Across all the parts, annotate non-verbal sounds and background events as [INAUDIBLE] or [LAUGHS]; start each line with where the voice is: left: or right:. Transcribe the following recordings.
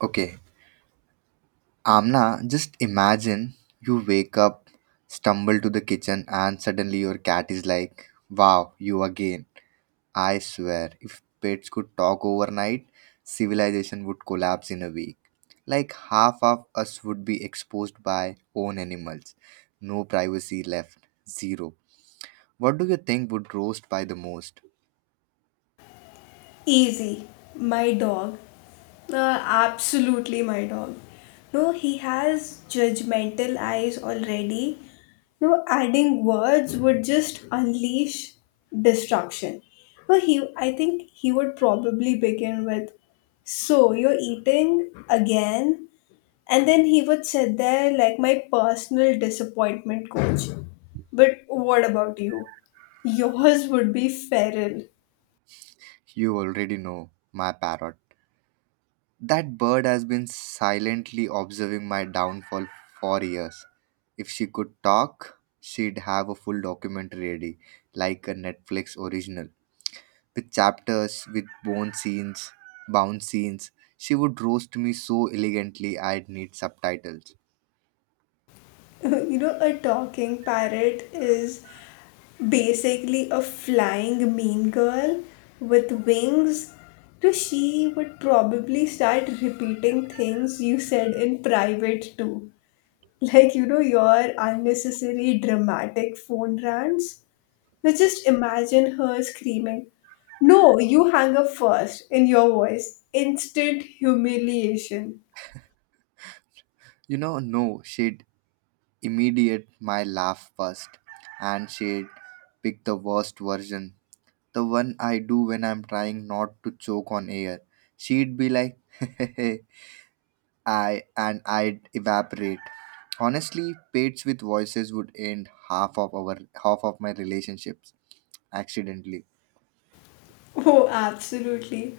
right: Okay, Amna, just imagine you wake up, stumble to the kitchen, and suddenly your cat is like, wow, you again. I swear, if pets could talk overnight, civilization would collapse in a week. Like half of us would be exposed by own animals. No privacy left. Zero. What do you think would roast by the most?
left: Easy, my dog. Uh, Absolutely my dog. No, he has judgmental eyes already. No, adding words would just unleash destruction. No, he. I think he would probably begin with, "So you're eating again," and then he would sit there like my personal disappointment coach. But what about you? Yours would be feral.
right: You already know, my parrot. That bird has been silently observing my downfall for years. If she could talk, she'd have a full documentary ready, like a Netflix original, with chapters, with bone scenes, bounce scenes. She would roast me so elegantly I'd need subtitles.
left: [LAUGHS] You know, a talking parrot is basically a flying mean girl with wings. So she would probably start repeating things you said in private too. [LAUGHS] Like, you know, your unnecessary dramatic phone rants. Now just imagine her screaming, "No, you hang up first!" in your voice. Instant humiliation.
right: You know, no, she'd immediate my laugh first, and she'd pick the worst version, the one I do when I'm trying not to choke on air. She'd be like, [LAUGHS] I and I'd evaporate. Honestly, pates with voices would end half of our half of my relationships accidentally.
left: [LAUGHS] Oh, absolutely.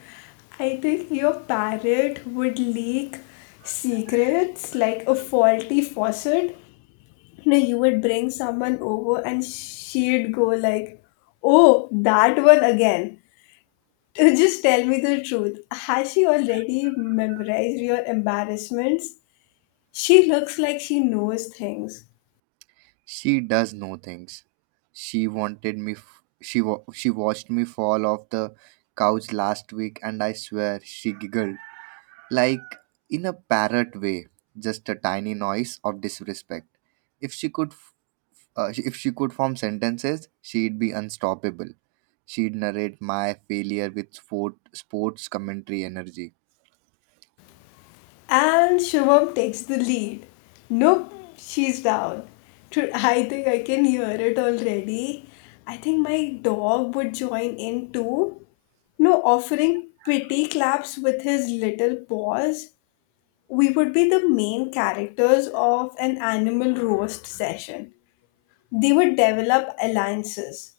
left: I think your parrot would leak secrets like a faulty faucet. You would bring someone over and she'd go like, "Oh, that one again." [LAUGHS] Just tell me the truth. Has she already memorized your embarrassments? She looks like she knows things.
right: She does know things. She wanted me. She watched me fall off the couch last week, and I swear she giggled like in a parrot way, just a tiny noise of disrespect. If she could, if she could form sentences, she'd be unstoppable. She'd narrate my failure with sport, sports commentary energy.
left: And Shubham takes the lead. Nope, she's down. Dude, I think I can hear it already. I think my dog would join in too. No, offering pretty claps with his little paws. We would be the main characters of an animal roast session. They would develop alliances.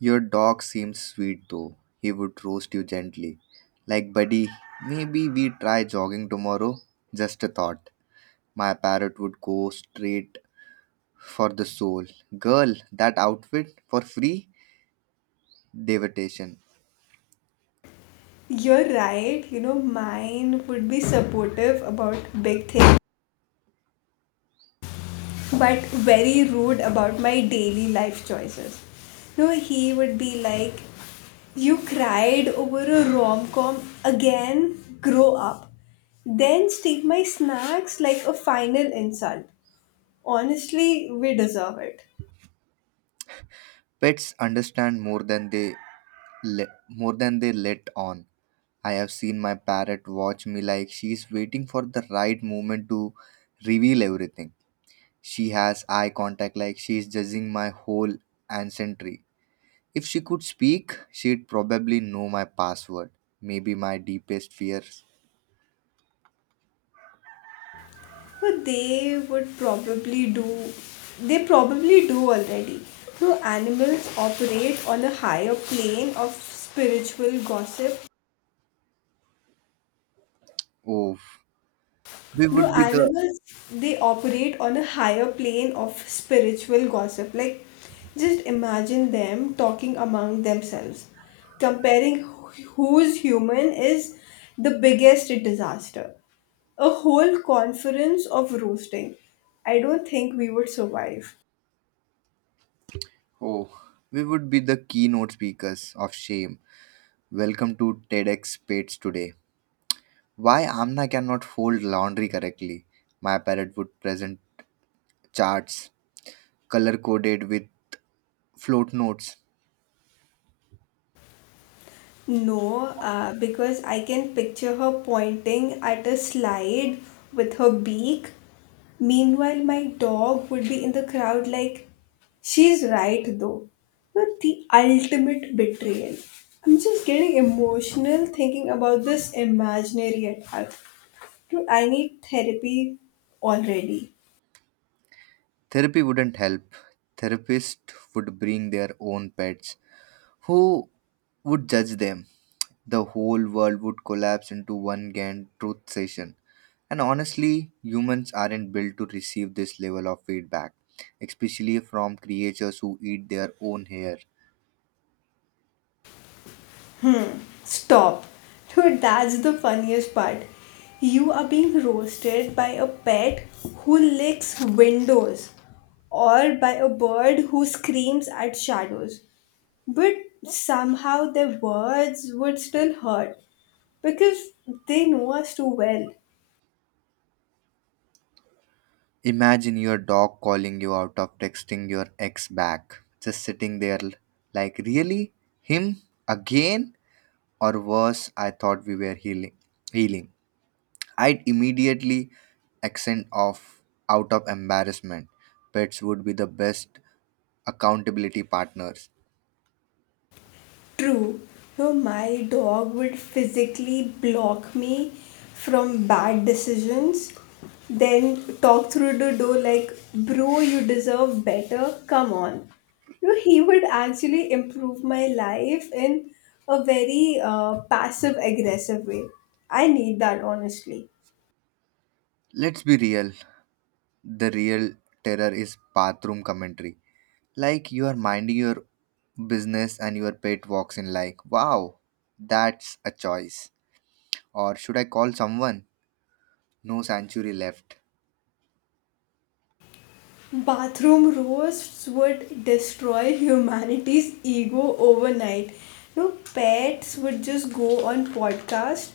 right: Your dog seems sweet though. He would roast you gently. Like, buddy, maybe we try jogging tomorrow? Just a thought. My parrot would go straight for the soul. Girl, that outfit for free? Devitation.
left: You're right, you know, mine would be supportive about big things but very rude about my daily life choices. No, he would be like, "You cried over a rom com again, grow up." Then steal my snacks like a final insult. Honestly, we deserve it.
right: Pets understand more than they more than they let on. I have seen my parrot watch me like she's waiting for the right moment to reveal everything. She has eye contact like she's judging my whole ancestry. If she could speak, she'd probably know my password. Maybe my deepest fears.
left: But they would probably do, They probably do already. So animals operate on a higher plane of spiritual gossip.
right: Oh, we
left: You
right: would
left: know,
right: be the
left: animals, they operate on a higher plane of spiritual gossip. Like, just imagine them talking among themselves. Comparing who's human is the biggest disaster. A whole conference of roasting. I don't think we would survive.
right: oh, we would be the keynote speakers of shame. Welcome to TEDx Pates today. Why Amna cannot fold laundry correctly? My parrot would present charts color coded with float notes.
left: No, because I can picture her pointing at a slide with her beak. Meanwhile, my dog would be in the crowd like, "she's right though." But the ultimate betrayal. I'm just getting emotional thinking about this imaginary attack. Dude, I need therapy already.
right: Therapy wouldn't help. Therapists would bring their own pets. Who would judge them? The whole world would collapse into one grand truth session. And honestly, humans aren't built to receive this level of feedback, especially from creatures who eat their own hair.
left: Stop. Dude, that's the funniest part. You are being roasted by a pet who licks windows or by a bird who screams at shadows. But somehow their words would still hurt because they know us too well.
right: Imagine your dog calling you out of texting your ex back, just sitting there like, really? Him? Again? Or worse, I thought we were healing. healing. I'd immediately accent of out of embarrassment. Pets would be the best accountability partners.
left: True. No, my dog would physically block me from bad decisions, then talk through the door like, "bro, you deserve better. Come on." No, he would actually improve my life in a very passive aggressive way. I need that honestly.
right: Let's be real. The real terror is bathroom commentary. Like you are minding your business and your pet walks in like, wow, that's a choice. Or should I call someone? No sanctuary left.
left: Bathroom roasts would destroy humanity's ego overnight. No, pets would just go on podcast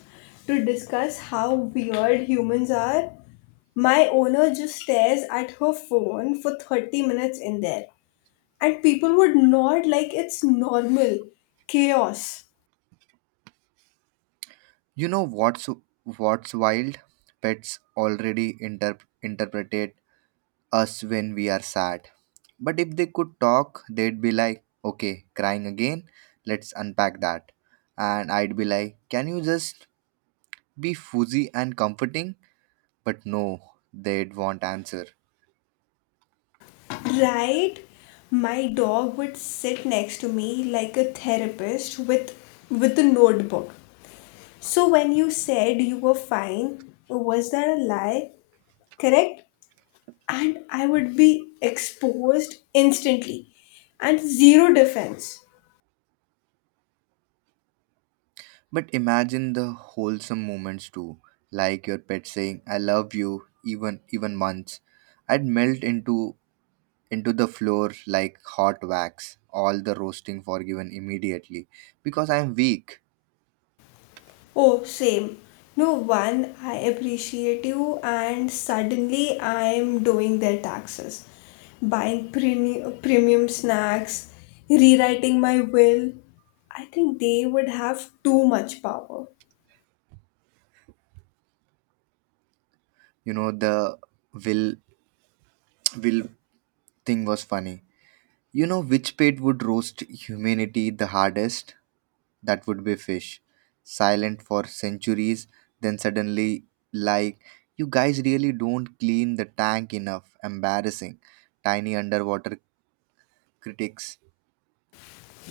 left: to discuss how weird humans are. "My owner just stares at her phone for 30 minutes in there," and people would nod like it's normal chaos.
right: You know what's wild? Pets already interpretate us when we are sad. But if they could talk, they'd be like, "Okay, crying again. Let's unpack that." And I'd be like, "Can you just be fuzzy and comforting?" But no, they'd want answer.
left: Right? My dog would sit next to me like a therapist with a notebook. "So when you said you were fine, was that a lie? Correct?" And I would be exposed instantly and zero defense.
right: But imagine the wholesome moments too, like your pet saying, "I love you," even months. I'd melt into the floor like hot wax, all the roasting forgiven immediately because I'm weak.
left: Oh, same. No one, I appreciate you, and suddenly I'm doing their taxes, buying premium snacks, rewriting my will. I think they would have too much power.
right: You know, the will will thing was funny. You know which pet would roast humanity the hardest? That would be fish. Silent for centuries, then suddenly like you guys really don't clean the tank enough. Embarrassing. Tiny underwater critics.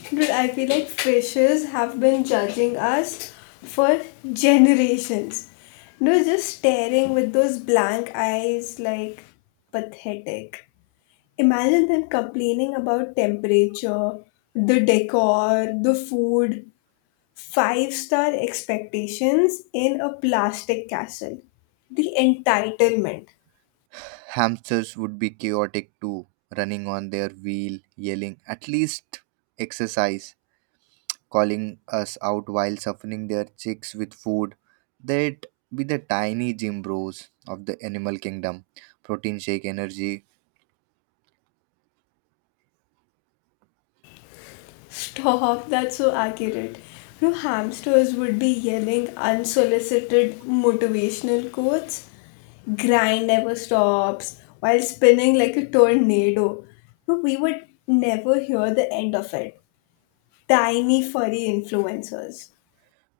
left: Dude, I feel like fishes have been judging us for generations. No, just staring with those blank eyes like pathetic. Imagine them complaining about temperature, the decor, the food, five-star expectations in a plastic castle. The entitlement.
right: Hamsters would be chaotic too, running on their wheel, yelling, at least exercise, calling us out while softening their cheeks with food. They'd be the tiny gym bros of the animal kingdom. Protein shake energy.
left: Stop, that's so accurate. You know, hamsters would be yelling unsolicited motivational quotes. Grind never stops while spinning like a tornado. You know, we would never hear the end of it. Tiny furry influencers.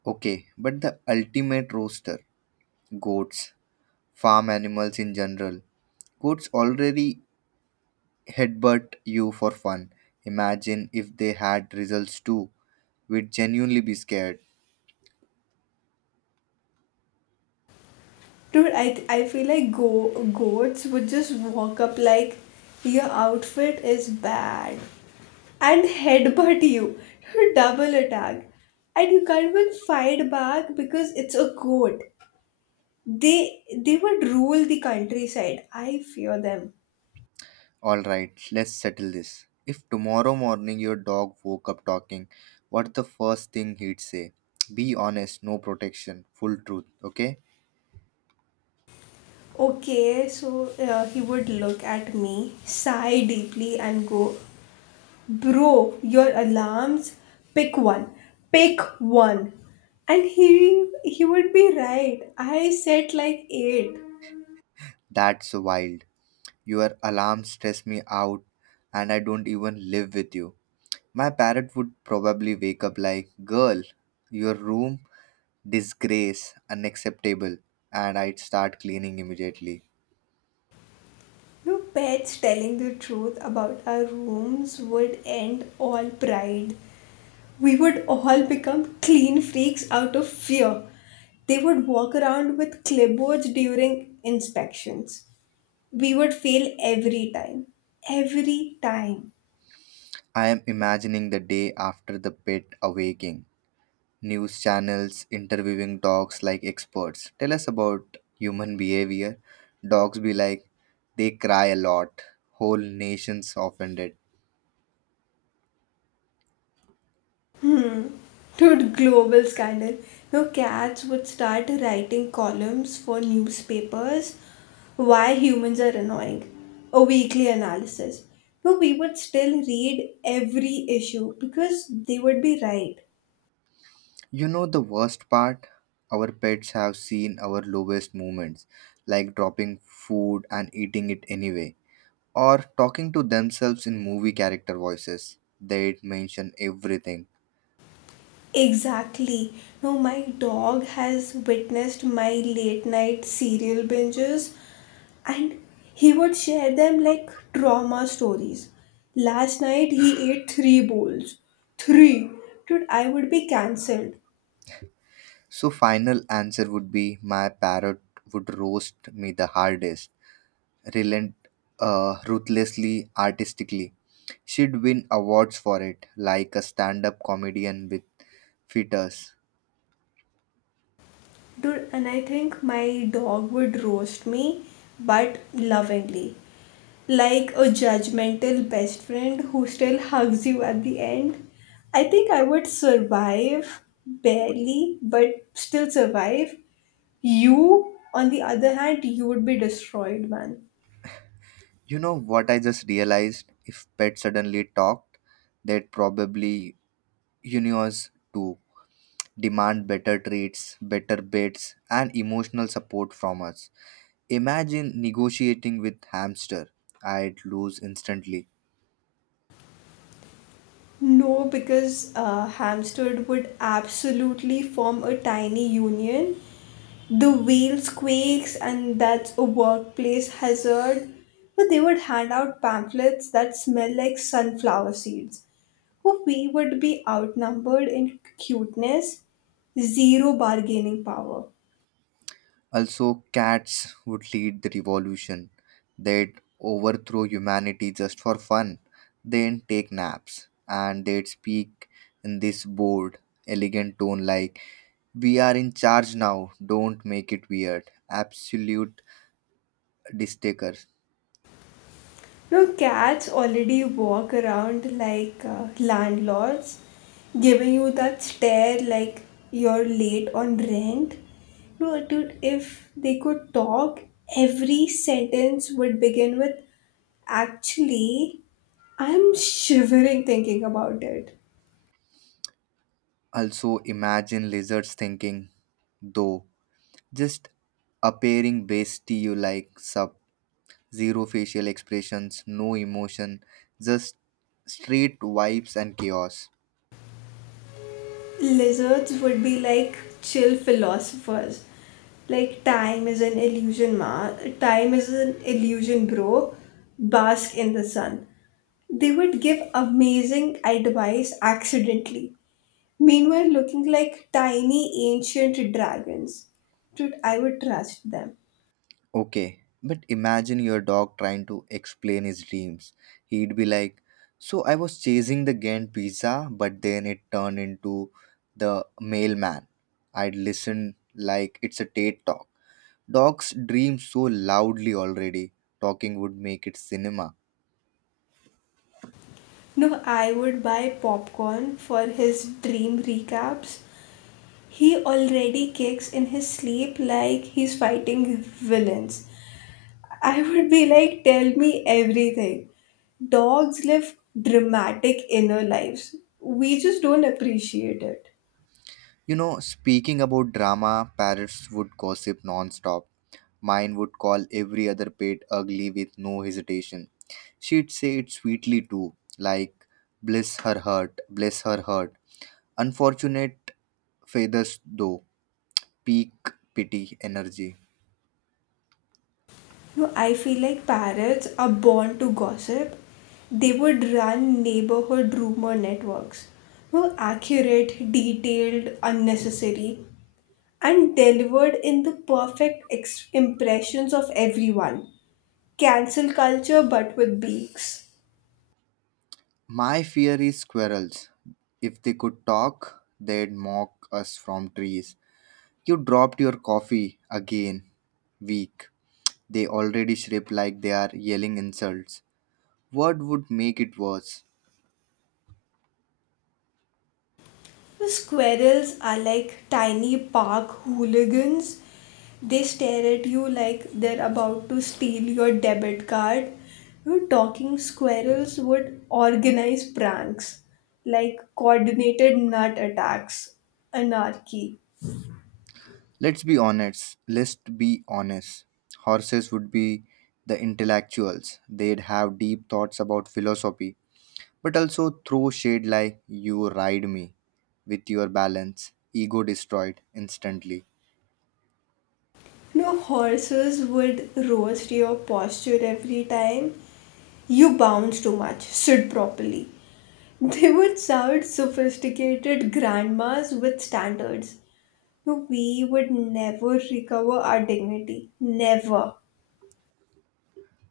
right: Okay, but the ultimate roaster goats, farm animals in general. Goats already headbutt you for fun. Imagine if they had results too. We'd genuinely be scared.
left: Dude, I feel like goats would just walk up like, "your outfit is bad," and headbutt you. [LAUGHS] Double attack. And you can't even fight back because it's a goat. They would rule the countryside. I fear them.
right: All right, let's settle this. If tomorrow morning your dog woke up talking, what's the first thing he'd say? Be honest, no protection, full truth, okay?
left: Okay, so he would look at me, sigh deeply, and go, "Bro, your alarms? Pick one. Pick one." And he would be right. I set like eight.
right: That's wild. Your alarm stress me out and I don't even live with you. My parrot would probably wake up like, girl, your room, disgrace, unacceptable. And I'd start cleaning immediately.
left: No, pets telling the truth about our rooms would end all pride. We would all become clean freaks out of fear. They would walk around with clipboards during inspections. We would fail every time. Every time.
right: I am imagining the day after the pet awaking. News channels interviewing dogs like experts. Tell us about human behavior. Dogs be like, they cry a lot. Whole nations offended.
left: Dude, global scandal. No, cats would start writing columns for newspapers. Why humans are annoying. A weekly analysis. No, we would still read every issue because they would be right.
right: You know the worst part? Our pets have seen our lowest moments, like dropping food and eating it anyway, or talking to themselves in movie character voices. They'd mention everything.
left: Exactly. No, my dog has witnessed my late night serial binges and he would share them like trauma stories. Last night he ate three bowls. Three! Dude, I would be cancelled.
right: So final answer would be my parrot would roast me the hardest relent ruthlessly artistically. She'd win awards for it, like a stand up comedian with fetus.
left: Dude, and I think my dog would roast me, but lovingly. Like a judgmental best friend who still hugs you at the end. I think I would survive, barely, but still survive. You, on the other hand, you would be destroyed, man.
right: You know what I just realized? If pets suddenly talked, they'd probably universe to demand better treats, better beds, and emotional support from us. Imagine negotiating with hamster. I'd lose instantly.
left: No, because Hampstead would absolutely form a tiny union. The wheels quakes, and that's a workplace hazard. But they would hand out pamphlets that smell like sunflower seeds. Oh, we would be outnumbered in cuteness, zero bargaining power.
right: Also, cats would lead the revolution. They'd overthrow humanity just for fun, then take naps, and they'd speak in this bold, elegant tone like, we are in charge now, don't make it weird. Absolute distaker.
left: No, cats already walk around like landlords, giving you that stare like you're late on rent. No, dude, if they could talk, every sentence would begin with, "actually," I'm shivering thinking about it.
right: Also, imagine lizards thinking, though, just appearing base to you like sup. Zero facial expressions, no emotion, just straight vibes and chaos.
left: Lizards would be like chill philosophers. Like time is an illusion, ma. Time is an illusion, bro. Bask in the sun. They would give amazing advice accidentally, meanwhile, looking like tiny ancient dragons. Dude, I would trust them.
right: Okay, but imagine your dog trying to explain his dreams. He'd be like, so I was chasing the Ghent pizza, but then it turned into the mailman. I'd listen like it's a TED talk. Dogs dream so loudly already, talking would make it cinema.
left: No, I would buy popcorn for his dream recaps. He already kicks in his sleep like he's fighting villains. I would be like, "tell me everything." Dogs live dramatic inner lives. We just don't appreciate it.
right: You know, speaking about drama, parrots would gossip non-stop. Mine would call every other pet ugly with no hesitation. She'd say it sweetly too, like, bless her heart, bless her heart. Unfortunate feathers though, peak pity energy.
left: No, I feel like parrots are born to gossip. They would run neighborhood rumor networks. No, accurate, detailed, unnecessary, and delivered in the perfect impressions of everyone. Cancel culture, but with beaks.
right: My fear is squirrels. If they could talk, they'd mock us from trees. You dropped your coffee again. Weak. They already shriek like they are yelling insults. What would make it worse?
left: The squirrels are like tiny park hooligans. They stare at you like they're about to steal your debit card. You talking squirrels would organize pranks like coordinated nut attacks, anarchy.
right: Let's be honest. Horses would be the intellectuals. They'd have deep thoughts about philosophy, but also throw shade like you ride me with your balance, ego destroyed instantly.
left: No, horses would roast your posture every time. You bounce too much, sit properly. They would sound sophisticated grandmas with standards. No, we would never recover our dignity. Never.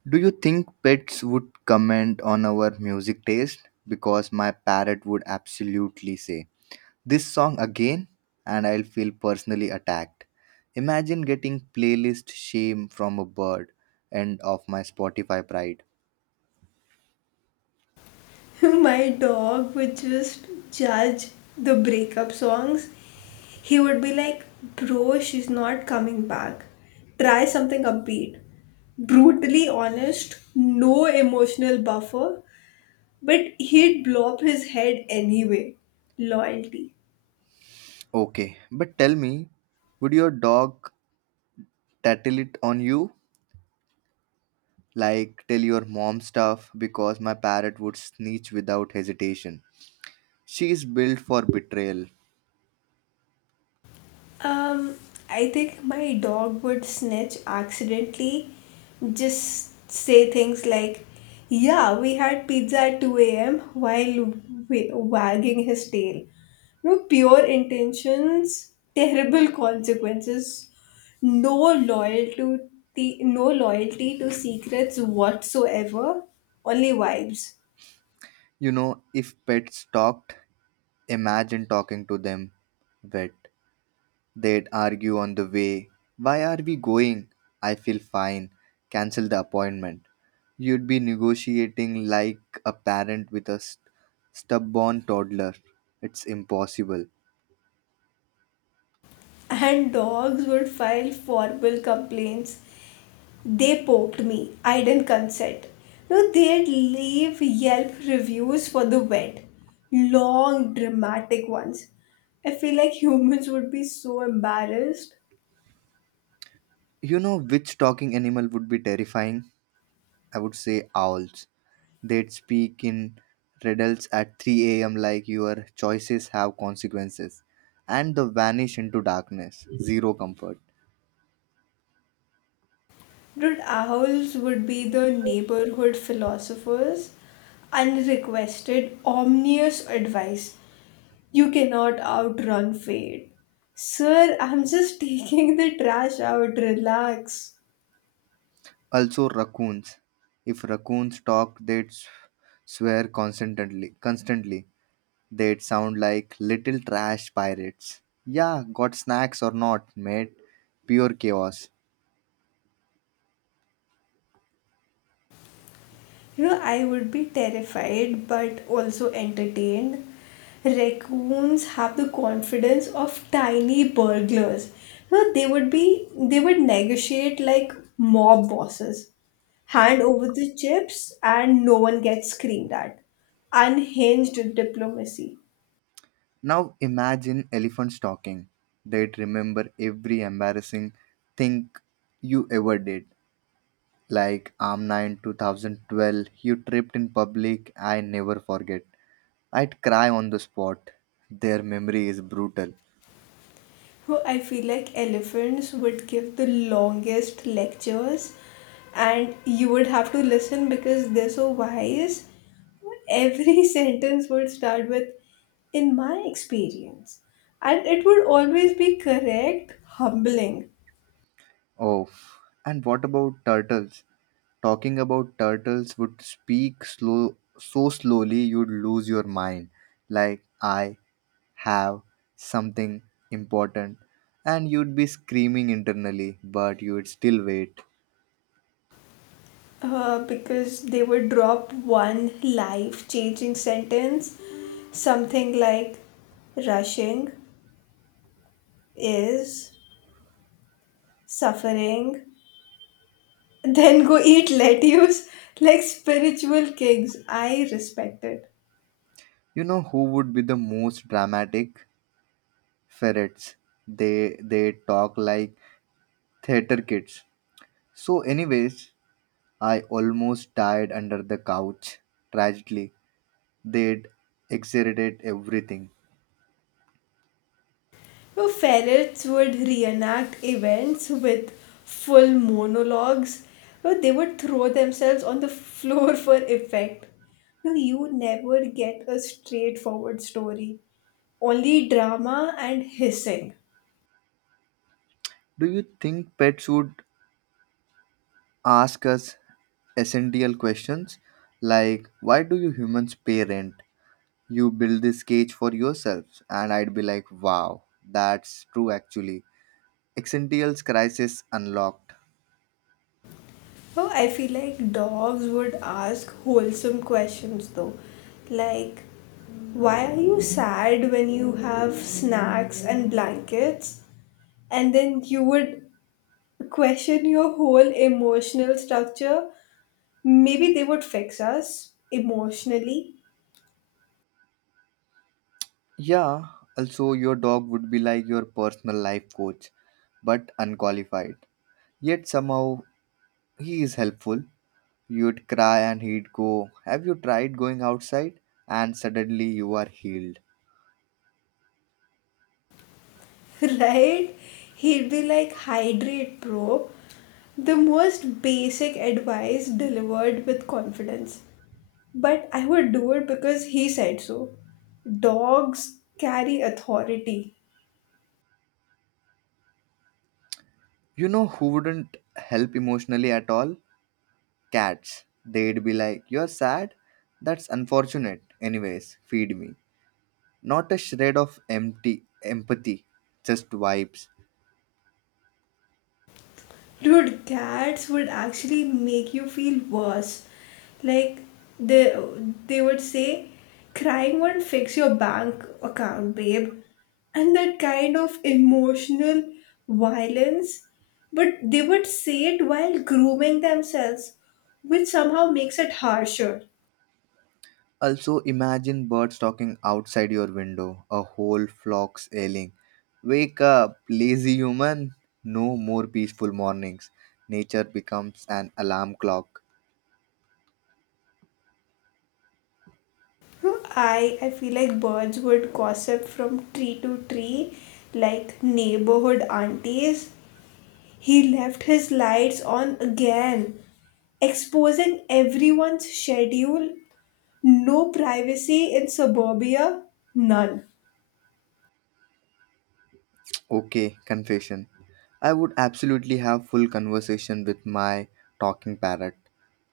right: Do you think pets would comment on our music taste? Because my parrot would absolutely say this song again and I'll feel personally attacked. Imagine getting playlist shame from a bird and of my Spotify pride.
left: [LAUGHS] My dog would just judge the breakup songs. He would be like, "Bro, she's not coming back. Try something upbeat." Brutally honest, no emotional buffer, but he'd blow up his head anyway. Loyalty.
right: Okay, but tell me, would your dog tattle it on you? Like tell your mom stuff because my parrot would snitch without hesitation. She is built for betrayal.
left: Um, I think my dog would snitch accidentally, just say things like, "Yeah, we had pizza at 2 a.m." while wagging his tail. No pure intentions, terrible consequences, no loyalty, no loyalty to secrets whatsoever, only vibes.
right: You know, if pets talked, imagine talking to them wet. They'd argue on the way. Why are we going? I feel fine. Cancel the appointment. You'd be negotiating like a parent with a stubborn toddler. It's impossible.
left: And dogs would file formal complaints. "They poked me. I didn't consent." No, they'd leave Yelp reviews for the vet. Long, dramatic ones. I feel like humans would be so embarrassed.
right: You know which talking animal would be terrifying? I would say owls. They'd speak in riddles at 3 a.m. like your choices have consequences and they vanish into darkness. Zero comfort.
left: Dude, owls would be the neighborhood philosophers. Unrequested, ominous advice. "You cannot outrun fate." Sir, I'm just [LAUGHS] taking the trash out. Relax.
right: Also, raccoons. If raccoons talk, they'd swear constantly. Constantly, they'd sound like little trash pirates. Yeah, got snacks or not, mate? Pure chaos.
left: You know, I would be terrified but also entertained. Raccoons have the confidence of tiny burglars. You know, they would negotiate like mob bosses. "Hand over the chips and no one gets screamed at." Unhinged diplomacy.
right: Now imagine elephants talking. They'd remember every embarrassing thing you ever did. Like Amna 2012, you tripped in public, I never forget. I'd cry on the spot. Their memory is brutal.
left: Bro, I feel like elephants would give the longest lectures and you would have to listen because they're so wise. Every [LAUGHS] sentence would start with, "in my experience." And it would always be correct, humbling,
right: Oh, and what about turtles? Talking about turtles would speak slow, so slowly you'd lose your mind. Like, I have something important. And you'd be screaming internally, but you'd still wait.
left: because they would drop one life changing sentence, something like rushing is suffering. Then go eat lettuce like spiritual kings. I respect it.
right: You know who would be the most dramatic? Ferrets. They talk like theater kids. So anyways, I almost died under the couch. Tragically, they'd exaggerate everything.
left: No, ferrets would reenact events with full monologues. No, they would throw themselves on the floor [LAUGHS] for effect. No, you never get a straightforward story. Only drama and hissing.
right: Do you think pets would ask us essential questions like, why do you humans pay rent? You build this cage for yourselves. And I'd be like, wow, that's true actually. Essentials crisis unlocked.
left: Oh, I feel like dogs would ask wholesome questions though. Like, why are you sad when you have snacks and blankets? And then you would question your whole emotional structure. Maybe they would fix us emotionally.
right: Yeah, also your dog would be like your personal life coach, but unqualified. Yet somehow he is helpful. You'd cry and he'd go, have you tried going outside? And suddenly you are healed.
left: [LAUGHS] Right? He'd be like, "hydrate, bro." The most basic advice delivered with confidence. But I would do it because he said so. Dogs carry authority.
right: You know who wouldn't help emotionally at all? Cats. They'd be like, you're sad? That's unfortunate. Anyways, feed me. Not a shred of empty empathy, just vibes.
left: Dude, cats would actually make you feel worse. Like they they would say, "crying won't fix your bank account, babe." And that kind of emotional violence. But they would say it while grooming themselves, which somehow makes it harsher.
right: Also, imagine birds talking outside your window, a whole flock's ailing. Wake up, lazy human! No more peaceful mornings. Nature becomes an alarm clock.
left: I feel like birds would gossip from tree to tree like neighborhood aunties. "He left his lights on again," exposing everyone's schedule. No privacy in suburbia, none.
right: Okay, confession. I would absolutely have full conversation with my talking parrot,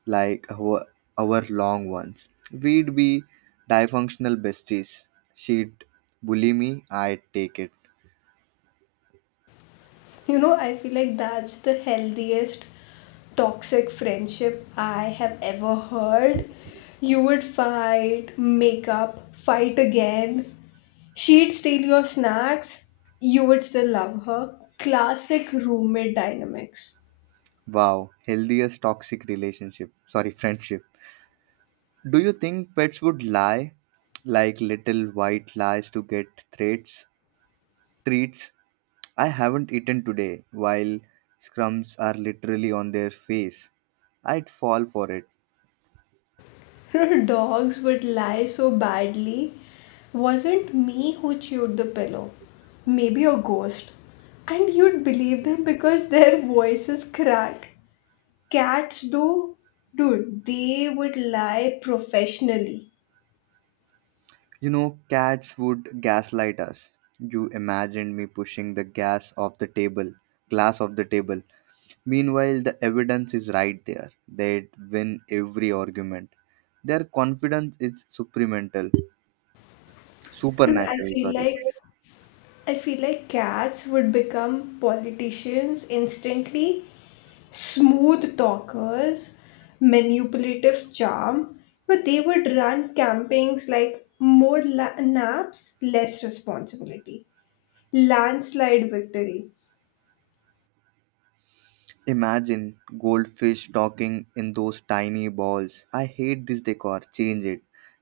right: like our long ones. We'd be dysfunctional besties. She'd bully me, I'd take it.
left: You know, I feel like that's the healthiest toxic friendship I have ever heard. You would fight, make up, fight again, she'd steal your snacks, you would still love her. Classic roommate dynamics.
right: Wow, healthiest toxic relationship. Sorry, friendship. Do you think pets would lie, like little white lies to get threats, treats? I haven't eaten today while scrums are literally on their face. I'd fall for it.
left: [LAUGHS] Dogs would lie so badly. "Wasn't me who chewed the pillow. Maybe a ghost." And you'd believe them because their voices cracked. Cats, though, dude, they would lie professionally.
right: You know, cats would gaslight us. You imagined me pushing the gas off the table, glass off the table. Meanwhile, the evidence is right there. They'd win every argument. Their confidence is supramental,
left: Dude,
right: supernatural. Sorry.
left: I feel like cats would become politicians instantly, smooth talkers, manipulative charm, but they would run campings like more naps, less responsibility, landslide victory. [LAUGHS]
right: Imagine goldfish talking in those tiny balls. I hate this decor. Change it.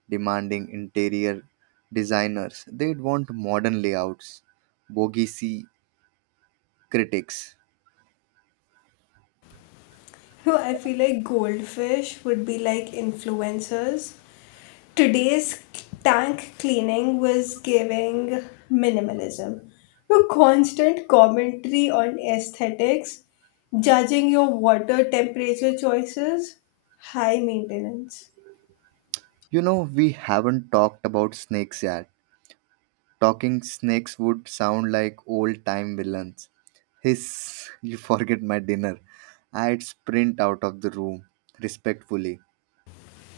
right: Demanding interior designers. They'd want modern layouts. Bogey C critics.
left: So I feel like goldfish would be like influencers. "Today's tank cleaning was giving minimalism." Your constant commentary on aesthetics, judging your water temperature choices, high maintenance.
right: You know, we haven't talked about snakes yet. Talking snakes would sound like old time villains. Hiss, [LAUGHS] you forget my dinner. I'd sprint out of the room respectfully.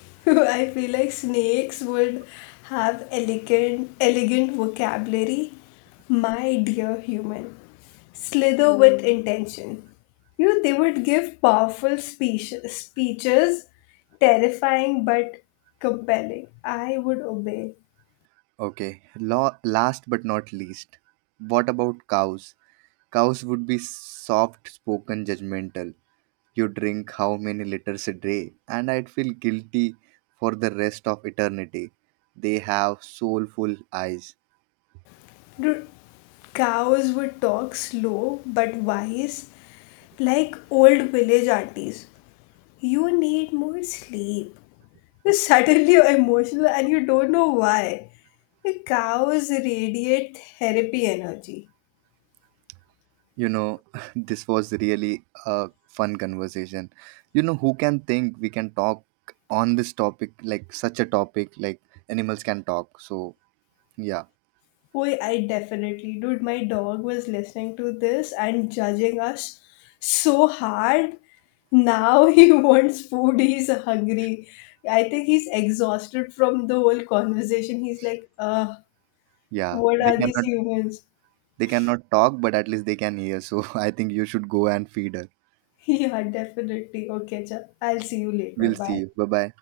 left: [LAUGHS] I feel like snakes would have elegant vocabulary. "My dear human, slither with intention." You know, they would give powerful speeches, terrifying but compelling. I would obey.
right: Okay, last but not least, what about cows? Cows would be soft spoken, judgmental. You drink how many liters a day, and I'd feel guilty for the rest of eternity. They have soulful eyes.
left: Dude, cows would talk slow but wise, like old village aunties. "You need more sleep. You're suddenly [LAUGHS] emotional and you don't know why." The cows radiate therapy energy.
right: You know, [LAUGHS] this was really a fun conversation. You know, who can think we can talk on this topic, like such a topic, like animals can talk. So, yeah,
left: Boy, I definitely, dude, my dog was listening to this and judging us so hard. Now he [LAUGHS] wants food, he's hungry. I think he's exhausted from the whole conversation. He's like,
right: yeah,
left: what
right: they
left: are these
right: cannot
left: humans? [LAUGHS]
right: They cannot talk, but at least they can hear. So [LAUGHS] I think you should go and feed her.
left: Yeah, definitely. Okay, cha. I'll see you later.
right: We'll see
left: Bye.
right: you. Bye bye.